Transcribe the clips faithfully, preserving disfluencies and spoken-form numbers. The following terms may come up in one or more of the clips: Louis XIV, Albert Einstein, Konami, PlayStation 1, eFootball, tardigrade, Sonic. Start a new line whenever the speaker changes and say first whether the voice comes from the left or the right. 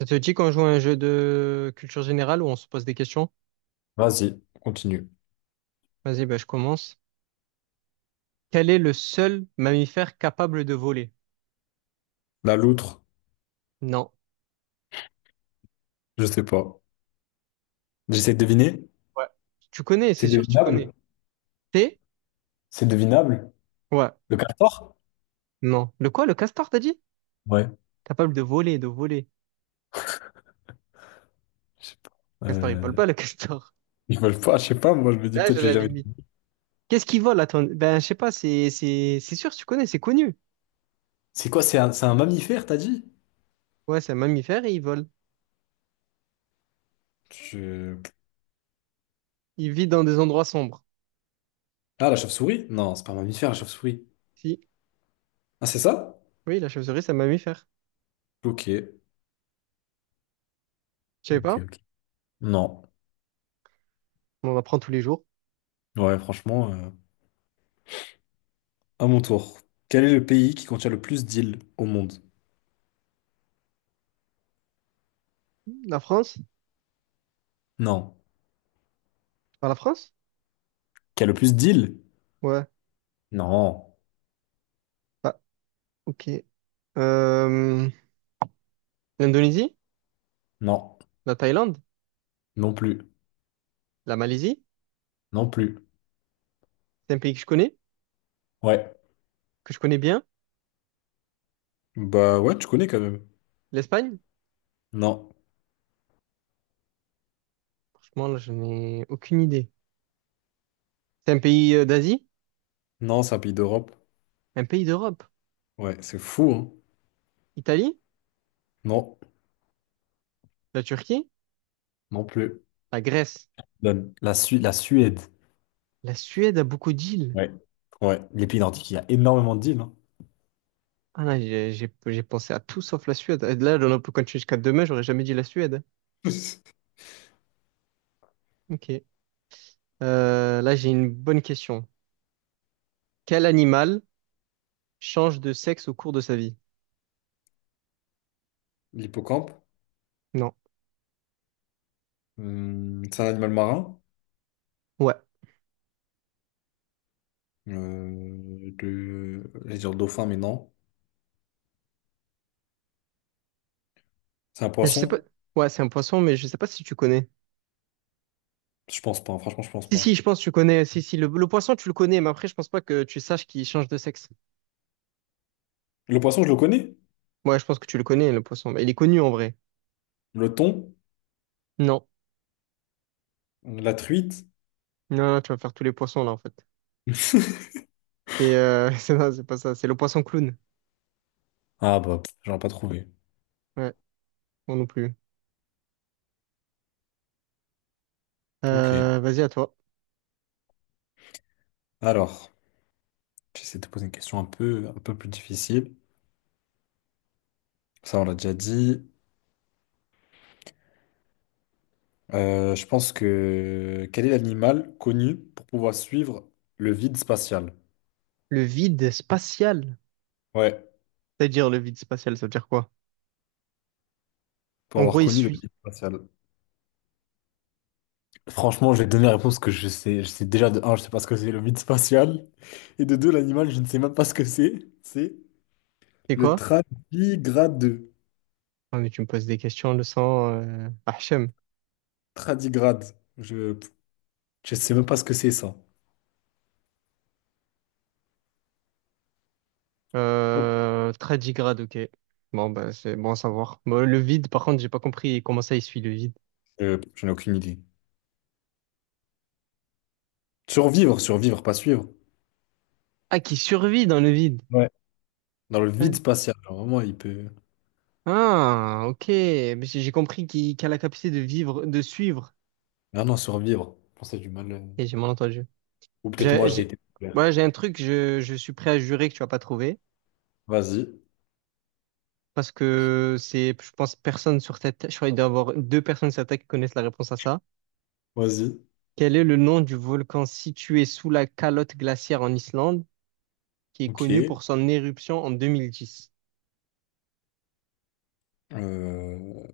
right: Ça te dit qu'on joue à un jeu de culture générale où on se pose des questions?
left: Vas-y, continue.
right: Vas-y, bah, je commence. Quel est le seul mammifère capable de voler?
left: La loutre,
right: Non.
left: je sais pas. J'essaie de deviner.
right: Ouais. Tu connais,
left: C'est
right: c'est sûr, tu connais.
left: devinable?
right: T'es?
left: C'est devinable?
right: Ouais.
left: Le castor?
right: Non. Le quoi, le castor, t'as dit?
left: Ouais.
right: Capable de voler, de voler.
left: Je sais pas.
right: Castor, il vole
left: Euh,
right: pas, le castor.
left: je sais pas, je sais pas, moi je me dis
right: Là,
left: peut-être
right: j'ai
left: que je l'ai
right: la
left: jamais
right: limite.
left: vu.
right: Qu'est-ce qu'il vole, attends? Ben, je sais pas, c'est, c'est, c'est sûr, tu connais, c'est connu.
left: C'est quoi? C'est un, c'est un mammifère, t'as dit?
right: Ouais, c'est un mammifère et il vole.
left: Je-
right: Il vit dans des endroits sombres.
left: Ah, la chauve-souris? Non, c'est pas un mammifère, la chauve-souris.
right: Si.
left: Ah, c'est ça?
right: Oui, la chauve-souris, c'est un mammifère.
left: Ok.
right: Je savais
left: Ok,
right: pas.
left: ok. Non.
right: On en apprend tous les jours.
left: Ouais, franchement, euh, à mon tour. Quel est le pays qui contient le plus d'îles au monde?
right: La France?
left: Non.
right: Par la France?
left: Qui a le plus d'îles?
right: Ouais.
left: Non.
right: Ah, ok. Euh, L'Indonésie,
left: Non.
right: la Thaïlande,
left: Non plus.
right: la Malaisie,
left: Non plus.
right: c'est un pays que je connais,
left: Ouais.
right: que je connais bien.
left: Bah ouais, tu connais quand même.
right: L'Espagne,
left: Non,
right: franchement, là, je n'ai aucune idée. C'est un pays euh, d'Asie,
left: non, c'est un pays d'Europe.
right: un pays d'Europe.
left: Ouais, c'est fou, hein.
right: Italie,
left: Non,
right: la Turquie,
left: non plus.
right: la Grèce,
left: La, la Su- la Suède.
right: la Suède a beaucoup d'îles.
left: Ouais. Ouais. Les pays nordiques, il y a énormément d'îles, hein.
right: Ah non, j'ai j'ai- j'ai pensé à tout sauf la Suède. Et là, on peut continuer jusqu'à demain, j'aurais jamais dit la Suède. Ok. Euh, là, j'ai une bonne question. Quel animal change de sexe au cours de sa vie?
left: L'hippocampe,
right: Non.
left: hum, c'est un animal marin.
right: Ouais.
left: Euh, de... J'allais dire dauphin, mais non. C'est un
right: Je sais pas.
left: poisson?
right: Ouais, c'est un poisson, mais je sais pas si tu connais.
left: Je pense pas, franchement, je pense
right: Si,
left: pas.
right: si, je pense que tu connais. Si, si, le, le poisson, tu le connais, mais après, je pense pas que tu saches qu'il change de sexe.
left: Le poisson, je le connais.
right: Ouais, je pense que tu le connais, le poisson. Mais il est connu en vrai.
left: Le thon,
right: Non.
left: la truite.
right: Non, non, tu vas faire tous les poissons là, en fait. Et euh, c'est non, c'est pas ça. C'est le poisson clown.
left: Ah bah, pff, j'aurais pas trouvé.
right: Ouais, moi non plus.
left: Ok.
right: Euh, vas-y, à toi.
left: Alors, j'essaie de te poser une question un peu, un peu plus difficile. Ça, on l'a déjà dit. Euh, je pense que quel est l'animal connu pour pouvoir suivre le vide spatial?
right: Le vide spatial.
left: Ouais,
right: C'est-à-dire, le vide spatial, ça veut dire quoi?
left: pour
right: En
left: avoir
right: gros, il
left: connu le
right: suit.
left: vide spatial. Franchement, je vais te donner la réponse que je sais. Je sais déjà de un, je sais pas ce que c'est le vide spatial. Et de deux, l'animal, je ne sais même pas ce que c'est. C'est
right: C'est
left: le
right: quoi?
left: tradigrade.
right: Ah, mais tu me poses des questions, le sang. Euh... Hachem.
left: Tradigrade. Je je sais même pas ce que c'est ça. Ok.
right: Euh, tardigrade, ok. Bon, bah, c'est bon à savoir. Bon, le vide, par contre, j'ai pas compris comment ça, il suit le vide.
left: Euh, je n'ai aucune idée. Survivre, survivre, pas suivre.
right: Ah, qui survit dans le vide.
left: Ouais. Dans le vide
right: Ouais.
left: spatial, genre, vraiment, il peut.
right: Ah, ok. Mais J'ai j'ai compris qu'il qu'il a la capacité de vivre, de suivre.
left: Ah non, survivre. Je pense que c'est du mal. euh,
right: Et j'ai mal entendu.
left: Ou peut-être moi,
right: J'ai,
left: j'ai
right: j'ai-
left: été populaire.
right: ouais, j'ai un truc, je, je suis prêt à jurer que tu vas pas trouver.
left: Vas-y,
right: Parce que c'est, je pense, personne sur cette terre. Je crois qu'il doit y avoir deux personnes sur cette terre qui connaissent la réponse à ça.
left: vas-y.
right: Quel est le nom du volcan situé sous la calotte glaciaire en Islande, qui est connu
left: Ok.
right: pour son éruption en deux mille dix?
left: Euh,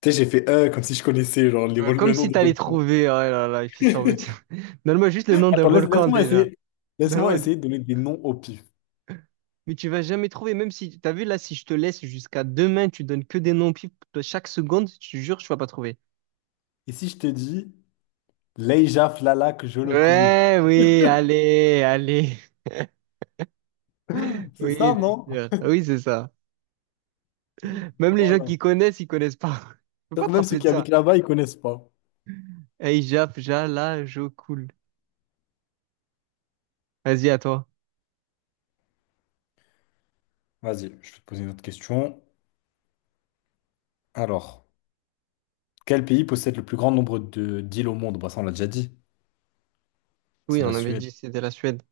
left: Tu sais, j'ai fait euh, comme si je connaissais genre, les
right: Euh,
left: vol- le
right: Comme
left: nom
right: si
left: des
right: t'allais
left: volcans.
right: trouver. Oh là là, il fait semblant. Donne-moi juste le nom d'un
left: Attends, laisse-
right: volcan
left: laisse-moi
right: déjà.
left: essayer. Laisse-moi
right: Donne-moi.
left: essayer de donner des noms au pif.
right: Mais tu vas jamais trouver, même si, t'as vu là, si je te laisse jusqu'à demain, tu donnes que des noms pipes chaque seconde, je te jure, tu vas pas trouver.
left: Et si je te dis Leija Flalak Jolokulu,
right: Ouais, oui, allez, allez.
left: c'est
right: Oui,
left: ça, non?
right: bien sûr. Oui, c'est ça. Même les gens qui
left: Voilà.
right: connaissent, ils connaissent pas. Je peux pas
left: Donc
right: te
left: même ceux
right: rappeler de
left: qui habitent
right: ça.
left: là-bas, ils connaissent pas.
right: Hey, Jap, Jala, Jokul. Vas-y, à toi.
left: Vas-y, je vais te poser une autre question. Alors, quel pays possède le plus grand nombre de d'îles au monde? Bah ça, on l'a déjà dit.
right: Oui,
left: C'est la
right: on avait
left: Suède.
right: dit que c'était la Suède.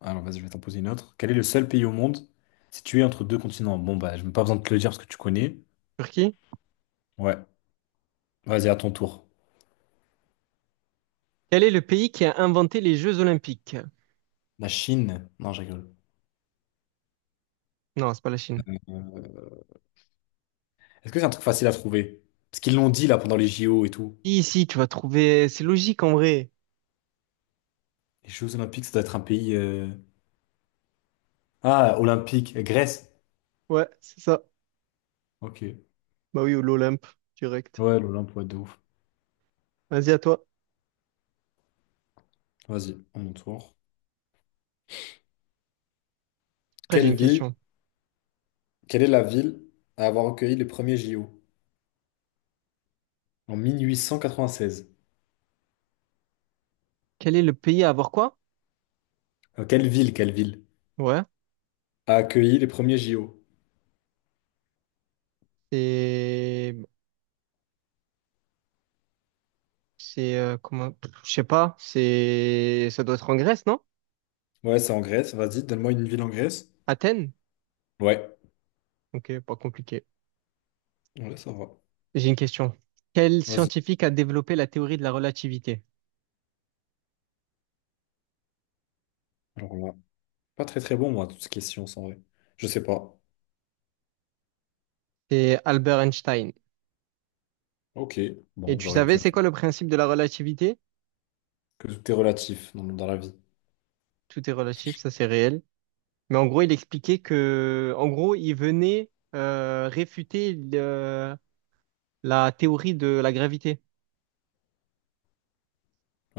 left: Alors vas-y, je vais t'en poser une autre. Quel est le seul pays au monde situé entre deux continents? Bon, bah, je n'ai pas besoin de te le dire parce que tu connais.
right: Turquie?
left: Ouais, vas-y, à ton tour.
right: Quel est le pays qui a inventé les Jeux Olympiques?
left: La Chine? Non, je rigole.
right: Non, c'est pas la Chine.
left: Euh, Est-ce que c'est un truc facile à trouver? Parce qu'ils l'ont dit là pendant les J O et tout.
right: Ici, tu vas trouver. C'est logique en vrai.
left: Les Jeux Olympiques, ça doit être un pays. euh, Ah, olympique, Grèce.
right: Ouais, c'est ça.
left: Ok.
right: Bah oui, ou l'Olympe, direct.
left: Ouais, l'Olympe, ouais, de ouf.
right: Vas-y, à toi.
left: Vas-y, à mon tour.
right: Après, j'ai
left: Quelle
right: une
left: ville,
right: question.
left: quelle est la ville à avoir accueilli les premiers J O? En mille huit cent quatre-vingt-seize.
right: Quel est le pays à avoir quoi?
left: Euh, quelle ville, quelle ville
right: Ouais.
left: a accueilli les premiers J O?
right: C'est. C'est. euh, comment. Pff, je sais pas. C'est. Ça doit être en Grèce, non?
left: Ouais, c'est en Grèce. Vas-y, donne-moi une ville en Grèce.
right: Athènes?
left: Ouais.
right: Ok, pas compliqué.
left: Ouais, ça va.
right: J'ai une question. Quel
left: Vas-y.
right: scientifique a développé la théorie de la relativité?
left: Alors là, pas très très bon, moi, toutes ces questions en vrai. Je sais pas.
right: C'est Albert Einstein.
left: Ok.
right: Et
left: Bon,
right: tu
left: j'aurais
right: savais,
left: pu.
right: c'est quoi le principe de la relativité?
left: Que tout est relatif dans, dans la vie.
right: Tout est relatif, ça c'est réel. Mais en gros, il expliquait que. En gros, il venait euh, réfuter le- la théorie de la gravité.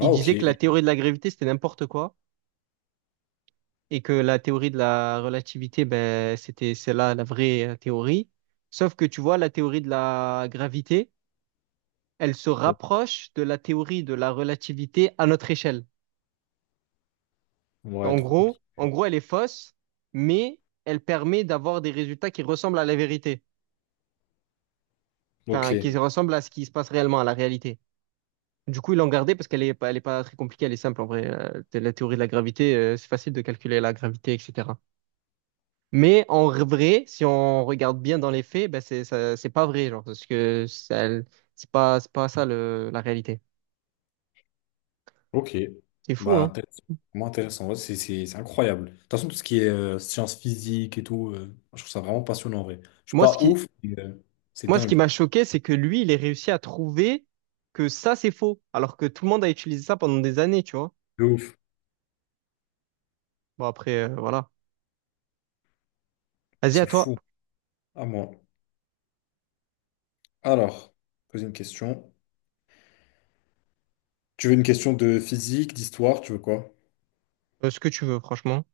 right: Il
left: ok.
right: disait que la théorie de la gravité, c'était n'importe quoi et que la théorie de la relativité, ben, c'était c'est là la vraie euh, théorie. Sauf que tu vois, la théorie de la gravité, elle se rapproche de la théorie de la relativité à notre échelle.
left: Ouais,
right: En
left: trop compliqué.
right: gros, en gros, elle est fausse, mais elle permet d'avoir des résultats qui ressemblent à la vérité,
left: Ok.
right: enfin, qui ressemblent à ce qui se passe réellement, à la réalité. Du coup, ils l'ont gardée parce qu'elle est pas, elle est pas très compliquée, elle est simple en vrai. Euh, La théorie de la gravité, euh, c'est facile de calculer la gravité, et cetera. Mais en vrai, si on regarde bien dans les faits, ben c'est ça- c'est pas vrai, genre, parce que ça- c'est pas c'est pas ça le, la réalité.
left: Ok.
right: C'est fou,
left: Bah,
right: hein.
left: intéressant. Vraiment intéressant. Ouais, c'est c'est- c'est incroyable. De toute façon, tout ce qui est euh, sciences physiques et tout, euh, je trouve ça vraiment passionnant, en vrai. Je suis
right: Moi, ce
left: pas
right: qui
left: ouf, mais euh, c'est
right: moi ce qui
left: dingue.
right: m'a choqué, c'est que lui, il ait réussi à trouver que ça c'est faux, alors que tout le monde a utilisé ça pendant des années, tu vois.
left: De ouf.
right: Bon après, euh, voilà. Vas-y à
left: C'est
right: toi,
left: fou. À moi. Alors, poser une question. Tu veux une question de physique, d'histoire, tu veux quoi?
right: Euh, ce que tu veux, franchement.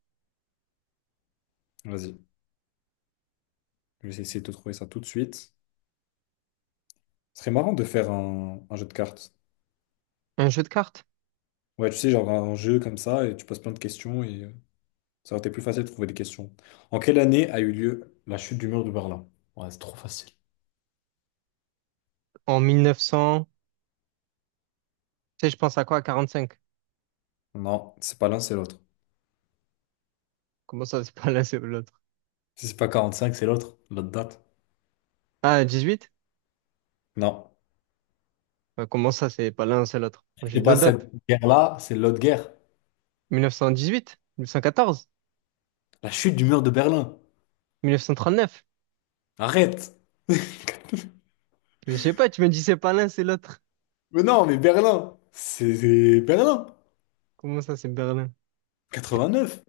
left: Vas-y, je vais essayer de te trouver ça tout de suite. Ce serait marrant de faire un, un jeu de cartes.
right: Un jeu de cartes
left: Ouais, tu sais, genre un jeu comme ça, et tu poses plein de questions, et euh, ça aurait été plus facile de trouver des questions. En quelle année a eu lieu la chute du mur de Berlin? Ouais, c'est trop facile.
right: en mille neuf cents, tu sais, je pense à quoi? À quarante-cinq.
left: Non, c'est pas l'un, c'est l'autre.
right: Comment ça, c'est pas l'un, c'est l'autre?
left: Si c'est pas quarante-cinq, c'est l'autre, l'autre date.
right: Ah, dix-huit?
left: Non.
right: Euh, Comment ça, c'est pas l'un, c'est l'autre? Moi,
left: Si
right: j'ai
left: c'est
right: deux
left: pas cette
right: dates.
left: guerre-là, c'est l'autre guerre.
right: mille neuf cent dix-huit, mille neuf cent quatorze.
left: La chute du mur de Berlin.
right: mille neuf cent trente-neuf?
left: Arrête!
right: Mais je sais pas, tu me dis c'est pas l'un, c'est l'autre.
left: Mais non, mais Berlin! C'est c'est Berlin!
right: Comment ça, c'est Berlin?
left: Neuf.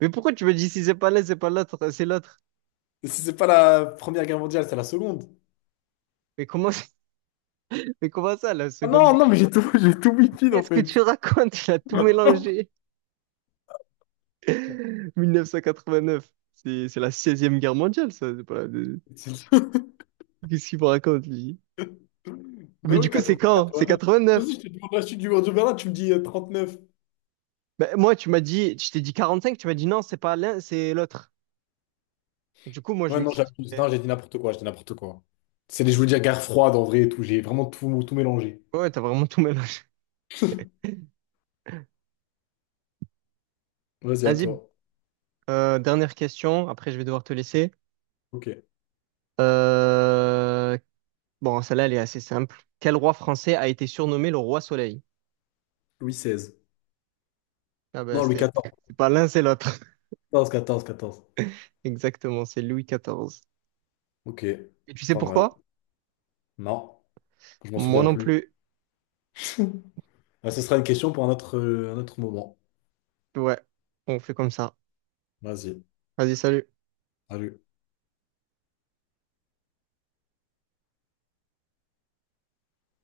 right: Mais pourquoi tu me dis si c'est pas l'un, c'est pas l'autre, euh, c'est l'autre?
left: C'est c'est pas la Première Guerre mondiale, c'est la seconde.
right: Mais comment, ça- mais comment ça, la
left: Ah
right: Seconde
left: non,
right: Guerre?
left: non, mais j'ai tout, j'ai tout wi en
right: Qu'est-ce que
left: fait.
right: tu racontes? Il a tout mélangé. mille neuf cent quatre-vingt-neuf, c'est c'est la seize guerre mondiale, ça. C'est pas la deux- Qu'est-ce qu'il me raconte, lui?
left: Mais
right: Mais du
left: oui,
right: coup, c'est
left: quatre-vingts,
right: quand? C'est
left: quatre-vingt-neuf. Vas-y,
right: quatre-vingt-neuf.
left: je te demande la chute du mur de Berlin, tu me dis euh, neuf.
right: Bah, moi, tu m'as dit, je t'ai dit quarante-cinq, tu m'as dit non, c'est pas l'un, c'est l'autre. Du coup, moi,
left: Ouais,
right: je me
left: non,
right: suis dit,
left: j'abuse.
right: eh,
left: Non, j'ai dit n'importe quoi, j'ai dit n'importe quoi. C'est les, je voulais dire guerre froide en vrai et tout. J'ai vraiment tout, tout mélangé.
right: ouais, t'as vraiment tout mélangé.
left: Vas-y, à
right: Vas-y,
left: toi.
right: euh, dernière question, après, je vais devoir te laisser.
left: Ok.
right: Euh, Bon, celle-là, elle est assez simple. Quel roi français a été surnommé le roi soleil?
left: Louis seize.
right: Ah ben,
left: Non, Louis
right: c'est
left: quatorze.
right: c'est pas l'un, c'est l'autre.
left: Quatorze, quatorze, quatorze.
right: Exactement, c'est Louis quatorze.
left: Ok.
right: Et tu sais
left: Pas mal.
right: pourquoi?
left: Non, je m'en
right: Moi
left: souviens
right: non
left: plus.
right: plus.
left: Ah, ce sera une question pour un autre, euh, un autre moment.
right: Ouais, on fait comme ça.
left: Vas-y.
right: Vas-y, salut.
left: Salut.